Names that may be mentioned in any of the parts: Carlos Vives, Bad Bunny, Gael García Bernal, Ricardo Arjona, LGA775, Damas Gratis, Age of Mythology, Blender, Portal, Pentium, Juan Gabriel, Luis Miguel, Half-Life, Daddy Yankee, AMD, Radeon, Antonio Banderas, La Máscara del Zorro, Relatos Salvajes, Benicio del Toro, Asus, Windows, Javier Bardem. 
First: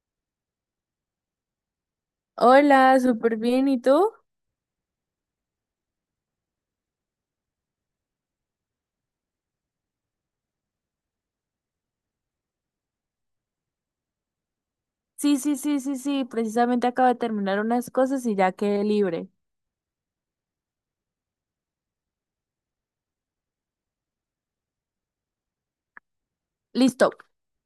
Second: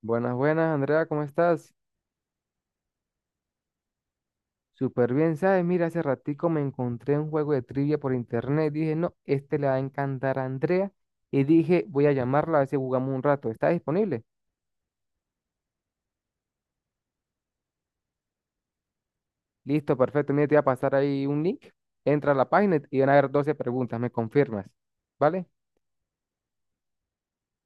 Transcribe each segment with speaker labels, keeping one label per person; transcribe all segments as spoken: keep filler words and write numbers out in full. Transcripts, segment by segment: Speaker 1: Buenas, buenas, Andrea, ¿cómo estás?
Speaker 2: Hola, súper bien. ¿Y tú?
Speaker 1: Súper bien, ¿sabes? Mira, hace ratico me encontré un juego de trivia por internet. Dije, no, este le va a encantar a Andrea. Y dije, voy a llamarla a ver si jugamos un rato. ¿Está disponible?
Speaker 2: Sí, sí, sí, sí, sí. Precisamente acabo de terminar unas cosas y ya quedé libre.
Speaker 1: Listo, perfecto. Mira, te voy a pasar ahí un link. Entra a la página y van a haber doce preguntas. ¿Me confirmas? ¿Vale?
Speaker 2: Listo,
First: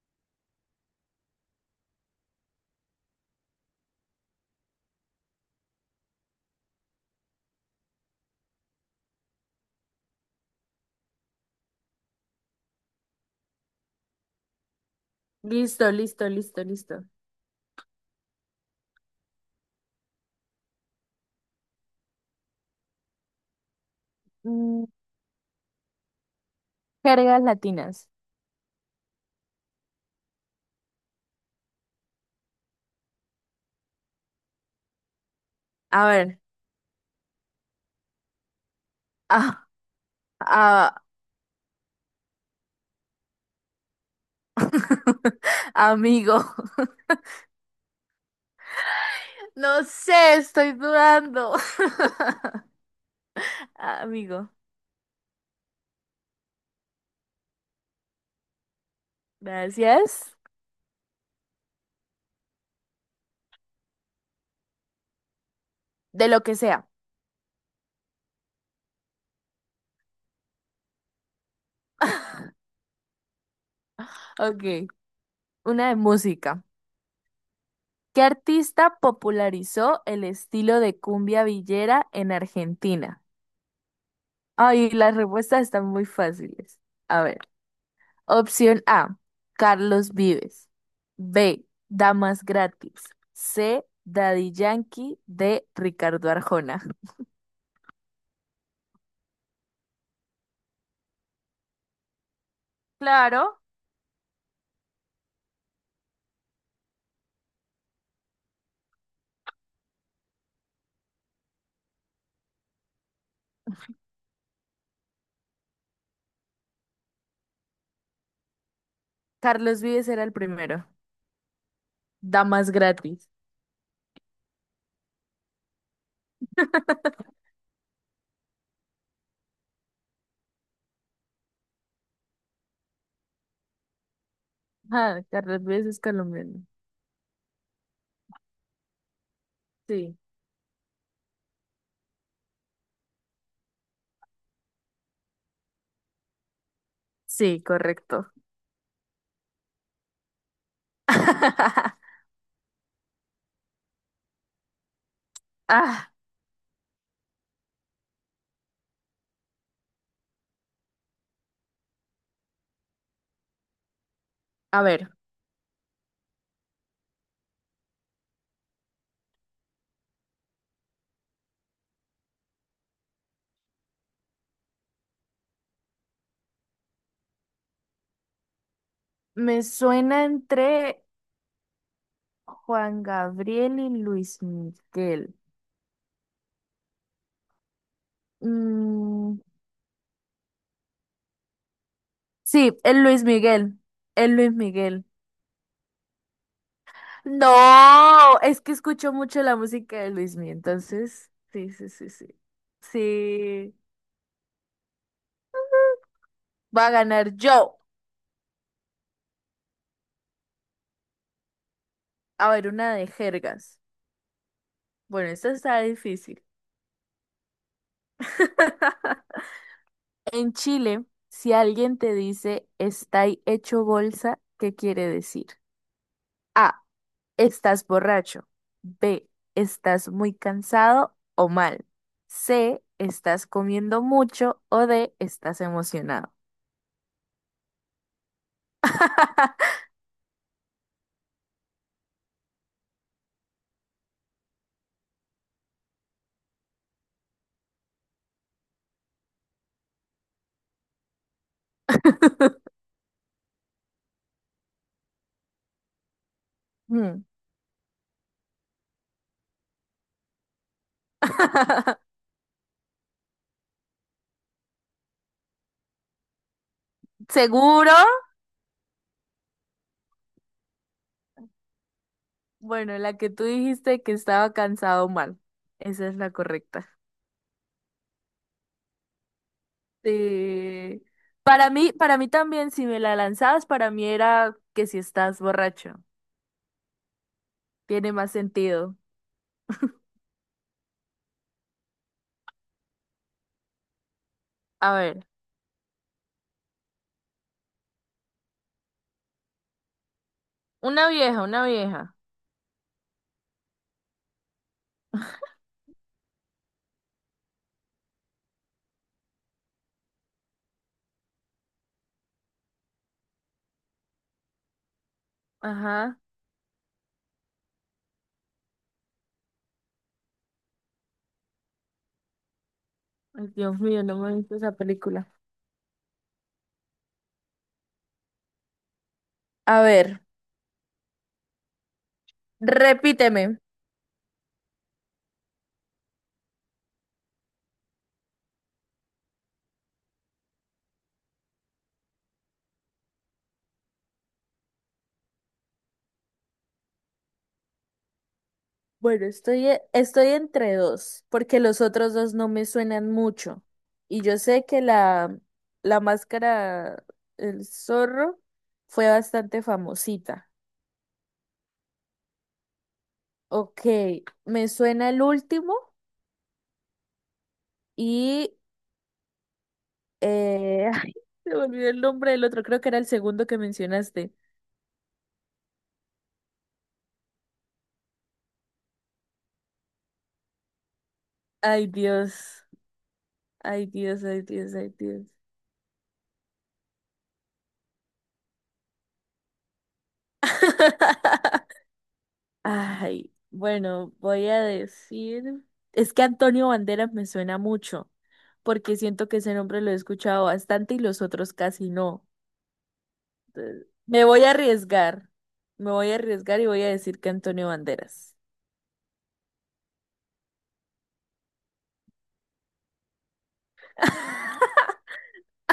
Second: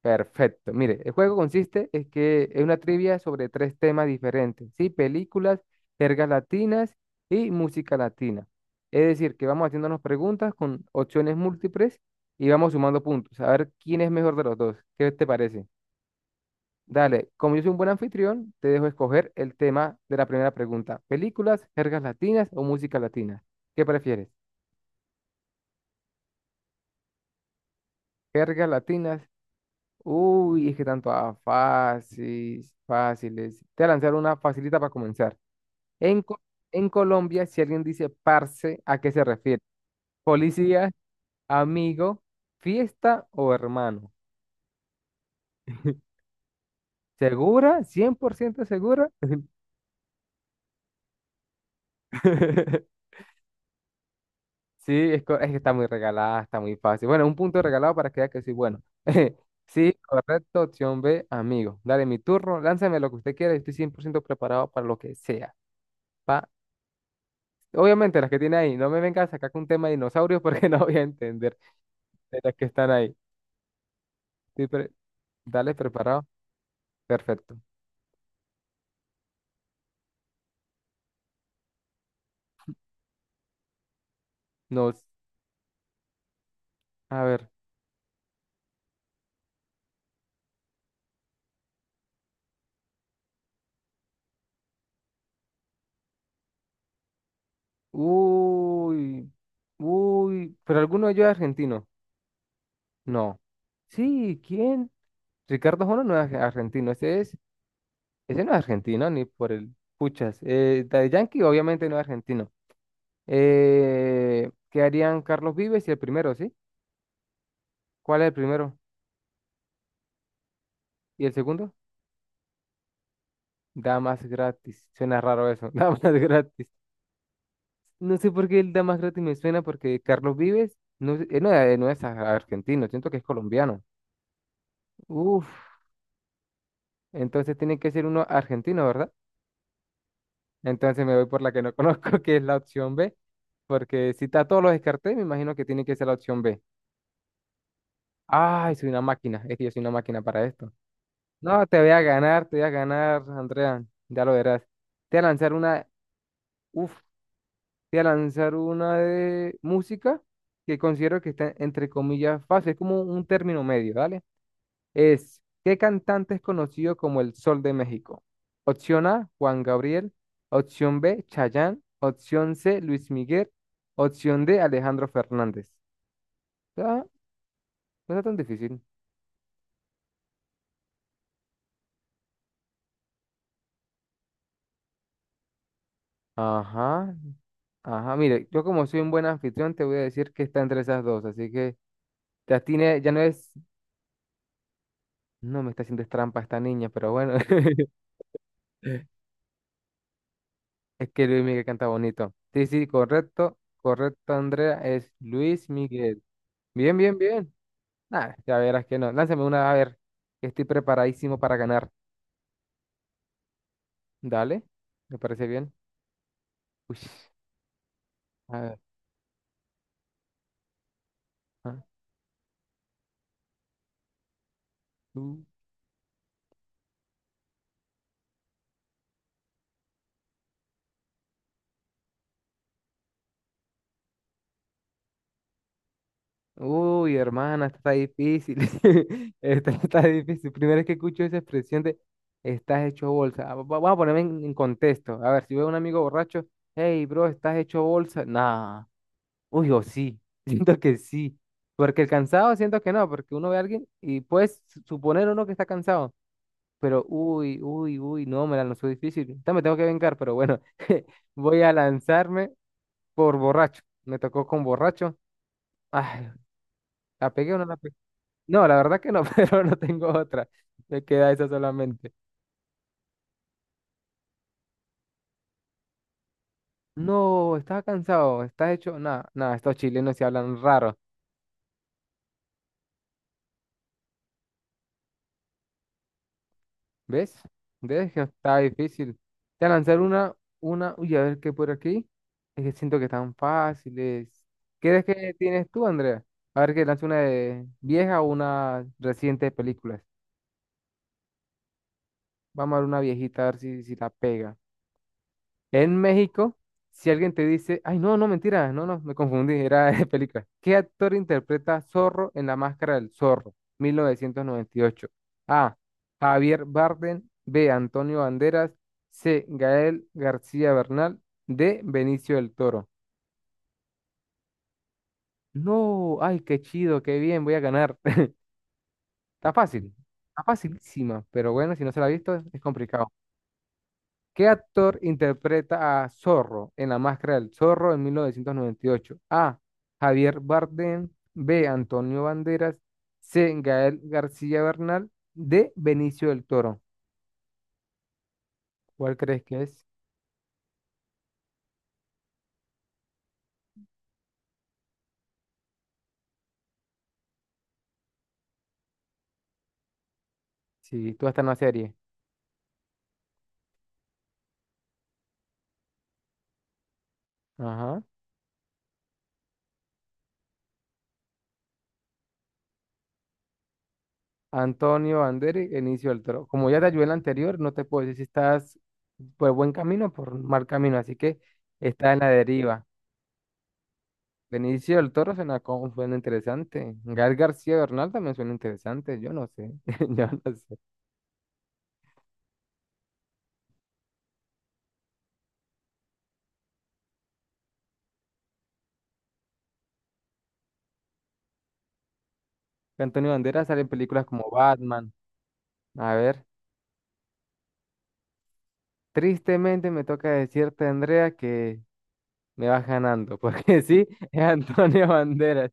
Speaker 1: Perfecto. Mire, el juego consiste es que es una trivia sobre tres temas diferentes, ¿sí? Películas, jergas latinas y música latina. Es decir, que vamos haciéndonos preguntas con opciones múltiples y vamos sumando puntos, a ver quién es mejor de los dos. ¿Qué te parece?
Speaker 2: listo, listo, listo, listo.
Speaker 1: Dale, como yo soy un buen anfitrión, te dejo escoger el tema de la primera pregunta. ¿Películas, jergas latinas o música latina? ¿Qué prefieres?
Speaker 2: Mm, Jergas latinas.
Speaker 1: ¿Jergas latinas? Uy, es que tanto a fáciles, fáciles. Te voy a lanzar una facilita para comenzar.
Speaker 2: A
Speaker 1: En,
Speaker 2: ver.
Speaker 1: Co- en Colombia, si alguien dice parce, ¿a qué se refiere?
Speaker 2: Ah,
Speaker 1: Policía,
Speaker 2: ah,
Speaker 1: amigo, fiesta o hermano.
Speaker 2: amigo.
Speaker 1: ¿Segura? ¿Cien por ciento segura?
Speaker 2: No sé, estoy dudando. Amigo,
Speaker 1: Sí, es, co- es que está muy regalada, está muy fácil. Bueno, un punto regalado para que vea que soy bueno. Sí,
Speaker 2: gracias.
Speaker 1: correcto, opción B, amigo. Dale, mi turno, lánzame lo que usted quiera, estoy cien por ciento preparado para lo que sea.
Speaker 2: De lo que sea.
Speaker 1: Obviamente las que tiene ahí, no me vengas a sacar con un tema de dinosaurios porque no voy a entender de las que están ahí.
Speaker 2: Ok,
Speaker 1: Estoy pre- Dale,
Speaker 2: una de
Speaker 1: preparado.
Speaker 2: música.
Speaker 1: Perfecto.
Speaker 2: ¿Qué artista popularizó el estilo de cumbia villera en Argentina? Ay,
Speaker 1: Nos,
Speaker 2: las respuestas están muy fáciles.
Speaker 1: a
Speaker 2: A ver,
Speaker 1: ver.
Speaker 2: opción A, Carlos Vives. B, Damas Gratis. C, Daddy Yankee. D, Ricardo Arjona.
Speaker 1: Uy, uy, pero alguno de ellos es argentino. No.
Speaker 2: Claro,
Speaker 1: Sí, ¿quién? Ricardo Jona no es ar- argentino. Ese es, ese no es argentino, ni por el puchas. Eh, Daddy Yankee, obviamente no es argentino. Eh, ¿qué harían Carlos Vives y el primero, sí? ¿Cuál es el primero?
Speaker 2: Carlos Vives era el primero.
Speaker 1: ¿Y el segundo?
Speaker 2: Damas Gratis.
Speaker 1: Damas Gratis. Suena raro eso. Damas Gratis. No sé por qué el Damas Gratis me suena porque Carlos Vives no, sé- él no, es- no es a- argentino, siento que es colombiano.
Speaker 2: Ah, Carlos
Speaker 1: Uf,
Speaker 2: Vives es colombiano.
Speaker 1: entonces tiene que ser uno argentino, ¿verdad?
Speaker 2: Sí,
Speaker 1: Entonces me voy por la que no conozco, que es la opción B, porque si está todos los descarté, me imagino que tiene que ser la opción B.
Speaker 2: sí, correcto.
Speaker 1: Ay, soy una máquina, es que yo soy una máquina para esto. No, te voy a ganar, te voy a ganar, Andrea, ya lo verás. Te voy a lanzar una,
Speaker 2: Ah,
Speaker 1: uf, Te voy a lanzar una de música que considero que está entre comillas fácil, es como un término medio, ¿vale?
Speaker 2: a ver,
Speaker 1: Es, ¿qué cantante es conocido como el Sol de México? Opción A, Juan Gabriel. Opción B, Chayanne. Opción C, Luis Miguel. Opción D, Alejandro Fernández. Ah, no está tan difícil.
Speaker 2: me suena entre Juan Gabriel y Luis Miguel.
Speaker 1: Ajá, ajá. Mire, yo como soy un buen
Speaker 2: Mm,
Speaker 1: anfitrión, te voy a decir que está entre esas dos, así que ya
Speaker 2: Sí,
Speaker 1: tiene,
Speaker 2: el
Speaker 1: ya no
Speaker 2: Luis
Speaker 1: es,
Speaker 2: Miguel. El Luis Miguel.
Speaker 1: no me está haciendo trampa esta niña, pero bueno.
Speaker 2: No, es que escucho mucho la música de Luis Miguel,
Speaker 1: Es que
Speaker 2: entonces.
Speaker 1: Luis Miguel
Speaker 2: Sí,
Speaker 1: canta
Speaker 2: sí, sí, sí.
Speaker 1: bonito. Sí, sí, correcto.
Speaker 2: Sí,
Speaker 1: Correcto, Andrea. Es Luis Miguel.
Speaker 2: va a
Speaker 1: Bien, bien,
Speaker 2: ganar
Speaker 1: bien.
Speaker 2: yo.
Speaker 1: Nah, ya verás que no. Lánzame una, a ver, que estoy preparadísimo para ganar.
Speaker 2: A ver, una de jergas.
Speaker 1: Dale. ¿Me
Speaker 2: Bueno,
Speaker 1: parece
Speaker 2: esta
Speaker 1: bien?
Speaker 2: está difícil.
Speaker 1: Uy, a ver.
Speaker 2: En Chile, si
Speaker 1: Ah,
Speaker 2: alguien te dice está hecho bolsa, ¿qué quiere
Speaker 1: tú.
Speaker 2: decir? Estás borracho. B. Estás muy cansado o mal. C. Estás comiendo mucho o D. Estás emocionado.
Speaker 1: Uy, hermana, esta está difícil. Esta está difícil. Primera vez que escucho esa expresión de estás hecho bolsa. Ah, va- Vamos a ponerme en, en contexto. A ver, si veo a un amigo borracho, hey, bro, estás hecho bolsa. Nah. Uy, o sí, siento que sí. Porque el cansado siento que no, porque uno ve a alguien y puedes su- suponer uno que está cansado. Pero
Speaker 2: Hmm.
Speaker 1: uy, uy, uy, no, me la lanzó difícil. Esta me tengo que vengar, pero bueno, voy a lanzarme por borracho. Me tocó con borracho. Ay, ¿la pegué o no la
Speaker 2: ¿Seguro?
Speaker 1: pegué? No, la verdad que no, pero no tengo otra. Me queda esa solamente.
Speaker 2: Bueno, la que tú dijiste que estaba cansado o mal. Esa es la correcta.
Speaker 1: No, estaba cansado, estás hecho. Nada, nada, estos chilenos se hablan raros.
Speaker 2: Sí. Para mí, para mí también, si me la lanzabas, para mí era que si estás borracho.
Speaker 1: ¿Ves? ¿Ves
Speaker 2: Tiene
Speaker 1: que
Speaker 2: más
Speaker 1: está
Speaker 2: sentido.
Speaker 1: difícil? Te voy a lanzar una, una, uy, a ver qué por aquí. Es que siento que están fáciles.
Speaker 2: A
Speaker 1: ¿Qué es
Speaker 2: ver,
Speaker 1: que tienes tú, Andrea? A ver que lance una de vieja o una reciente de películas.
Speaker 2: una vieja, una vieja.
Speaker 1: Vamos a ver una viejita, a ver si, si la pega. En México, si alguien te dice, ay, no, no, mentira, no, no, me confundí, era de película. ¿Qué actor interpreta a Zorro en La Máscara del Zorro, mil novecientos noventa y ocho? A.
Speaker 2: Ajá.
Speaker 1: Javier Bardem. B. Antonio Banderas. C. Gael García Bernal. D. Benicio del Toro.
Speaker 2: Ay, Dios mío, no me he visto esa película.
Speaker 1: No, ay, qué chido, qué bien, voy a ganar. Está
Speaker 2: A
Speaker 1: fácil,
Speaker 2: ver,
Speaker 1: está facilísima, pero bueno, si no se la ha visto, es complicado.
Speaker 2: repíteme.
Speaker 1: ¿Qué actor interpreta a Zorro en La Máscara del Zorro en mil novecientos noventa y ocho? A. Javier Bardem. B. Antonio Banderas. C. Gael García Bernal. D. Benicio del Toro. ¿Cuál
Speaker 2: Bueno,
Speaker 1: crees que
Speaker 2: estoy, e-
Speaker 1: es?
Speaker 2: estoy entre dos, porque los otros dos no me suenan mucho. Y yo sé que la, la máscara, el zorro, fue bastante famosita.
Speaker 1: Sí, tú estás en la serie.
Speaker 2: Ok, me suena el último
Speaker 1: Ajá.
Speaker 2: y... Eh, ay, se me olvidó el nombre del otro, creo que era el segundo que mencionaste.
Speaker 1: Antonio Banderas, Benicio del Toro. Como ya te ayudé en la anterior, no te puedo decir si estás por buen camino o por mal camino, así que
Speaker 2: Ay,
Speaker 1: estás en la
Speaker 2: Dios,
Speaker 1: deriva.
Speaker 2: ay, Dios, ay, Dios, ay,
Speaker 1: Benicio del
Speaker 2: Dios.
Speaker 1: Toro suena, como- suena interesante. Gael García Bernal también suena interesante. Yo no sé. Yo no sé.
Speaker 2: Ay, bueno, voy a decir, es que Antonio Banderas me suena mucho, porque siento que ese nombre lo he escuchado bastante y los otros casi no.
Speaker 1: Antonio Banderas sale
Speaker 2: Entonces,
Speaker 1: en
Speaker 2: me
Speaker 1: películas
Speaker 2: voy
Speaker 1: como
Speaker 2: a
Speaker 1: Batman.
Speaker 2: arriesgar, me voy
Speaker 1: A
Speaker 2: a
Speaker 1: ver.
Speaker 2: arriesgar y voy a decir que Antonio Banderas.
Speaker 1: Tristemente me toca decirte, Andrea, que me vas ganando. Porque sí, es Antonio Banderas.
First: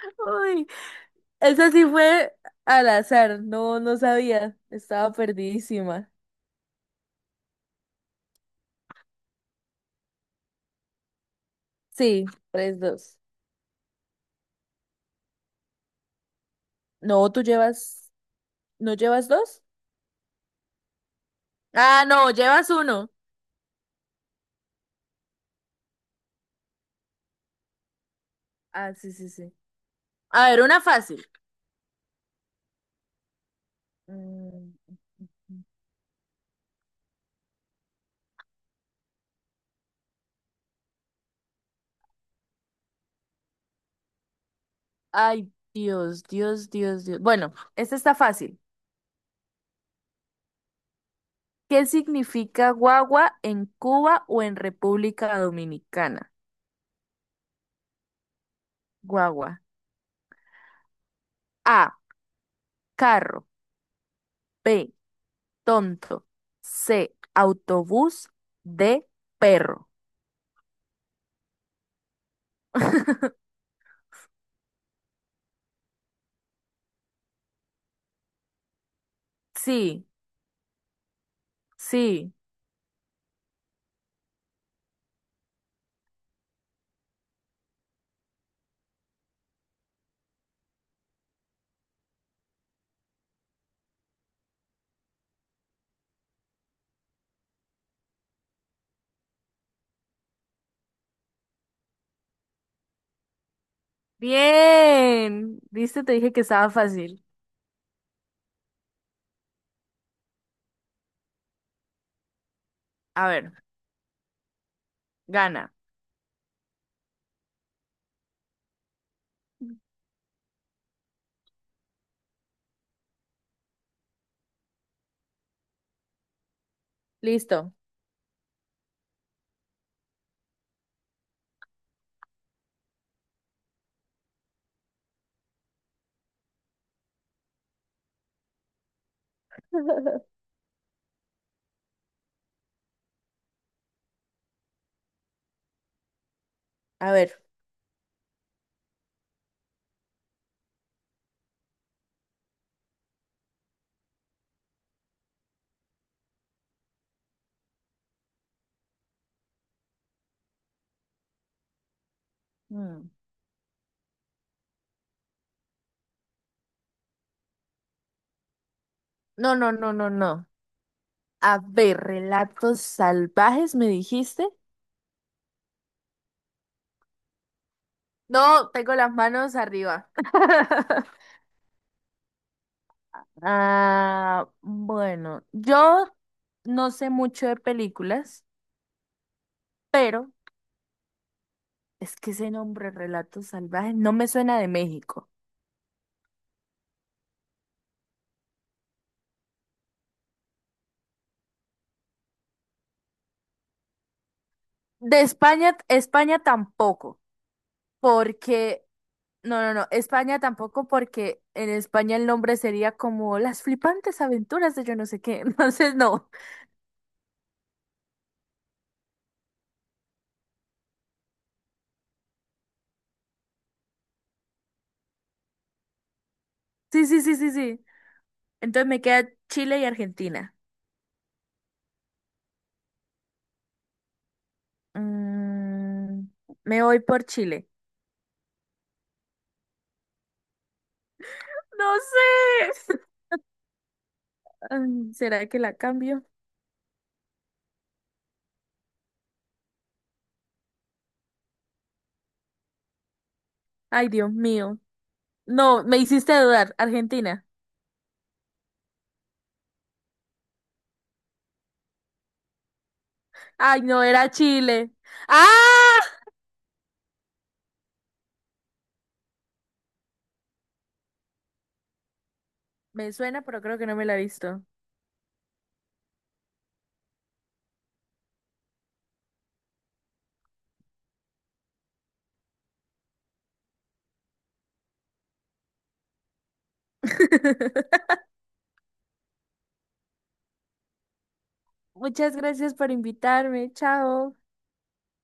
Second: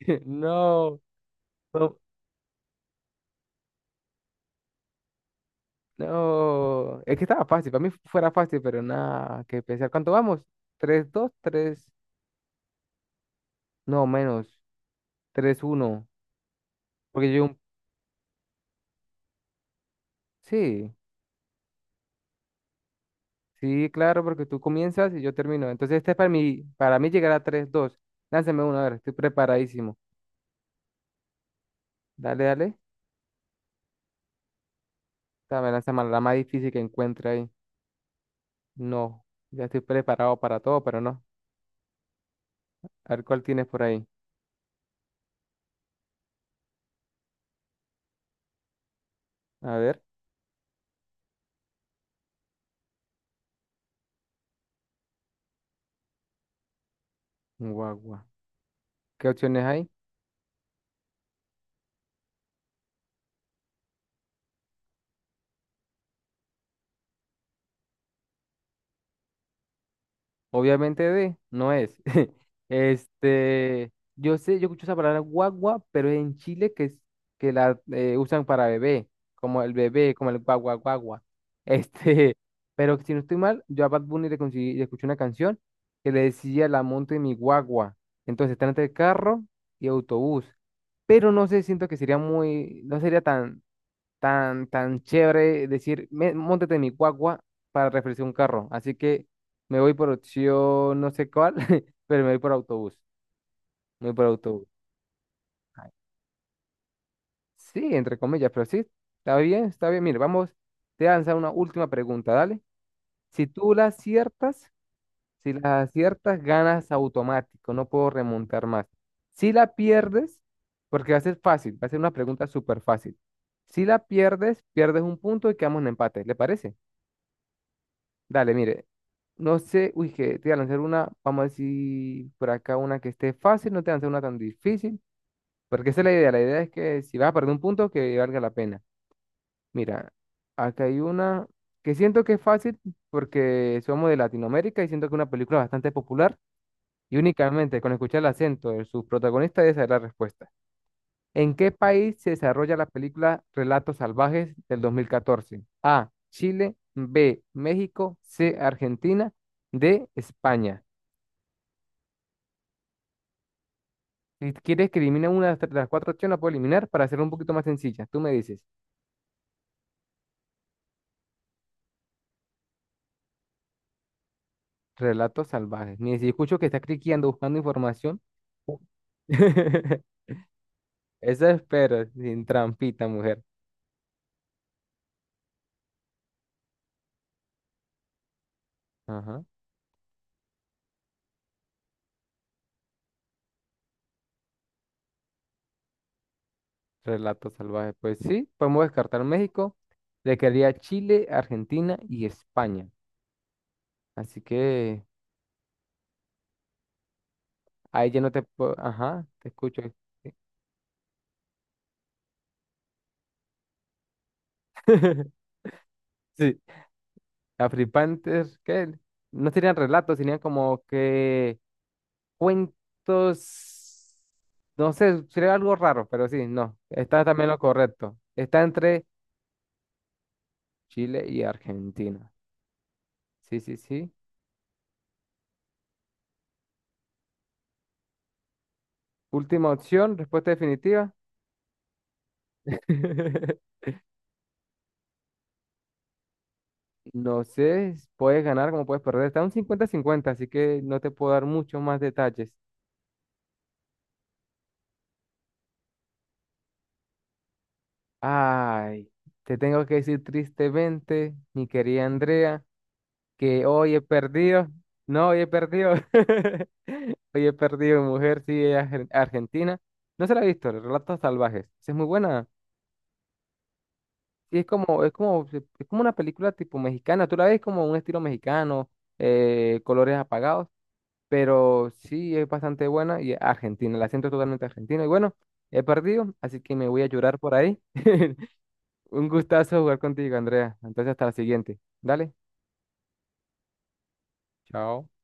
Speaker 2: Uy,
Speaker 1: No.
Speaker 2: esa sí
Speaker 1: No,
Speaker 2: fue al azar, no, no sabía, estaba perdidísima.
Speaker 1: no. Es que estaba fácil. Para mí fuera fácil, pero nada que pensar. ¿Cuánto vamos? Tres, dos, tres.
Speaker 2: Sí, tres, dos.
Speaker 1: No, menos. Tres uno.
Speaker 2: No,
Speaker 1: Porque
Speaker 2: tú
Speaker 1: yo.
Speaker 2: llevas, ¿no llevas dos?
Speaker 1: Sí.
Speaker 2: Ah, no, llevas uno.
Speaker 1: Sí, claro, porque tú comienzas y yo termino. Entonces, este es para mí, para mí llegar a tres, dos. Lánzame uno, a ver,
Speaker 2: Ah, sí,
Speaker 1: estoy
Speaker 2: sí, sí.
Speaker 1: preparadísimo.
Speaker 2: A ver, una fácil.
Speaker 1: Dale, dale.
Speaker 2: Mm.
Speaker 1: Dame, lánzame la más difícil que encuentre ahí. No, ya estoy preparado para todo, pero no. A ver cuál tienes por ahí.
Speaker 2: Ay, Dios, Dios, Dios, Dios. Bueno, esta está fácil.
Speaker 1: A ver,
Speaker 2: ¿Qué significa guagua en Cuba o en República Dominicana?
Speaker 1: guagua. ¿Qué
Speaker 2: Guagua.
Speaker 1: opciones hay?
Speaker 2: A, carro. B, tonto. C, autobús. D, perro.
Speaker 1: Obviamente de, no es. Este, yo sé, yo escucho esa palabra guagua, pero es en Chile que es que la eh, usan para bebé, como el
Speaker 2: Sí,
Speaker 1: bebé, como el guagua guagua.
Speaker 2: sí.
Speaker 1: Este, pero si no estoy mal, yo a Bad Bunny le, conseguí- le escuché una canción que le decía la monte mi guagua. Entonces está entre carro y autobús. Pero no sé, siento que sería muy, no sería tan tan, tan chévere decir, "Me- móntate en mi guagua para refrescar un carro". Así que me voy por opción no sé cuál, pero me voy por autobús. Me voy por autobús.
Speaker 2: Bien.
Speaker 1: Ay,
Speaker 2: ¿Viste? Te dije que estaba fácil.
Speaker 1: sí, entre comillas, pero sí, está bien, está bien. Mire, vamos, te voy a lanzar una última pregunta, dale.
Speaker 2: A
Speaker 1: Si
Speaker 2: ver,
Speaker 1: tú la aciertas, si
Speaker 2: gana.
Speaker 1: la aciertas, ganas automático, no puedo remontar más. Si la pierdes, porque va a ser fácil, va a ser una pregunta súper fácil. Si la pierdes, pierdes un punto y quedamos en empate, ¿le parece?
Speaker 2: Listo.
Speaker 1: Dale, mire. No sé, uy, que te voy a lanzar una, vamos a decir por acá una que esté fácil, no te voy a lanzar una tan difícil, porque esa es la idea, la idea es que si vas a perder un punto, que valga la pena. Mira, acá hay una que siento que es fácil porque somos de Latinoamérica y siento que es una película bastante popular
Speaker 2: A
Speaker 1: y
Speaker 2: ver.
Speaker 1: únicamente con escuchar el acento de sus protagonistas es saber la respuesta. ¿En qué país se desarrolla la película Relatos Salvajes del dos mil catorce? A. Chile. B. México. C. Argentina. D. España.
Speaker 2: Mm.
Speaker 1: Si quieres que elimine una de las cuatro opciones, la puedo eliminar para hacerlo un poquito más sencilla. Tú me dices.
Speaker 2: No, no, no, no, no. A ver, relatos salvajes, me dijiste.
Speaker 1: Relatos Salvajes. Ni si escucho que está cliqueando buscando información.
Speaker 2: No, tengo las manos arriba.
Speaker 1: Eso espero, sin trampita, mujer.
Speaker 2: Ah, bueno, yo no sé mucho de películas,
Speaker 1: Ajá.
Speaker 2: pero es que ese nombre, relatos salvajes, no me suena de México.
Speaker 1: Relatos Salvajes. Pues sí, podemos descartar México. Le quedaría Chile, Argentina y España. Así que
Speaker 2: De España, España tampoco,
Speaker 1: ahí ya no te puedo.
Speaker 2: porque,
Speaker 1: Ajá, te
Speaker 2: no, no,
Speaker 1: escucho.
Speaker 2: no, España tampoco, porque en España el nombre sería como Las flipantes aventuras de yo no sé qué. Entonces, no.
Speaker 1: Sí, la Free Panther, ¿qué? No serían relatos, serían como que cuentos. No sé, sería algo raro, pero sí, no.
Speaker 2: Sí, sí,
Speaker 1: Está
Speaker 2: sí,
Speaker 1: también
Speaker 2: sí,
Speaker 1: lo
Speaker 2: sí.
Speaker 1: correcto. Está
Speaker 2: Entonces me
Speaker 1: entre
Speaker 2: queda Chile y Argentina.
Speaker 1: Chile y Argentina. Sí, sí, sí.
Speaker 2: Mm, me voy por Chile.
Speaker 1: Última opción, respuesta definitiva.
Speaker 2: No sé. Mm, ¿será que la cambio?
Speaker 1: No sé, puedes ganar como puedes perder. Está un cincuenta-cincuenta, así que no te puedo dar muchos más detalles.
Speaker 2: Ay, Dios mío. No, me hiciste dudar. Argentina.
Speaker 1: Ay, te tengo que decir tristemente, mi querida Andrea, que
Speaker 2: Ay,
Speaker 1: hoy he
Speaker 2: no, era
Speaker 1: perdido.
Speaker 2: Chile.
Speaker 1: No, hoy he perdido.
Speaker 2: ¡Ah!
Speaker 1: Hoy he perdido mi mujer, sí, ella es ar- argentina. No se la he visto, Los Relatos Salvajes. Sí, es muy buena.
Speaker 2: Me suena, pero creo que no me la he
Speaker 1: Sí,
Speaker 2: visto.
Speaker 1: es como, es como, es como una película tipo mexicana. Tú la ves como un estilo mexicano, eh, colores apagados, pero sí es bastante buena y argentina. La siento totalmente argentina. Y bueno, he perdido, así que me voy a llorar por ahí. Un gustazo jugar contigo, Andrea. Entonces, hasta la siguiente. Dale,
Speaker 2: Muchas gracias por invitarme. Chao.
Speaker 1: chao.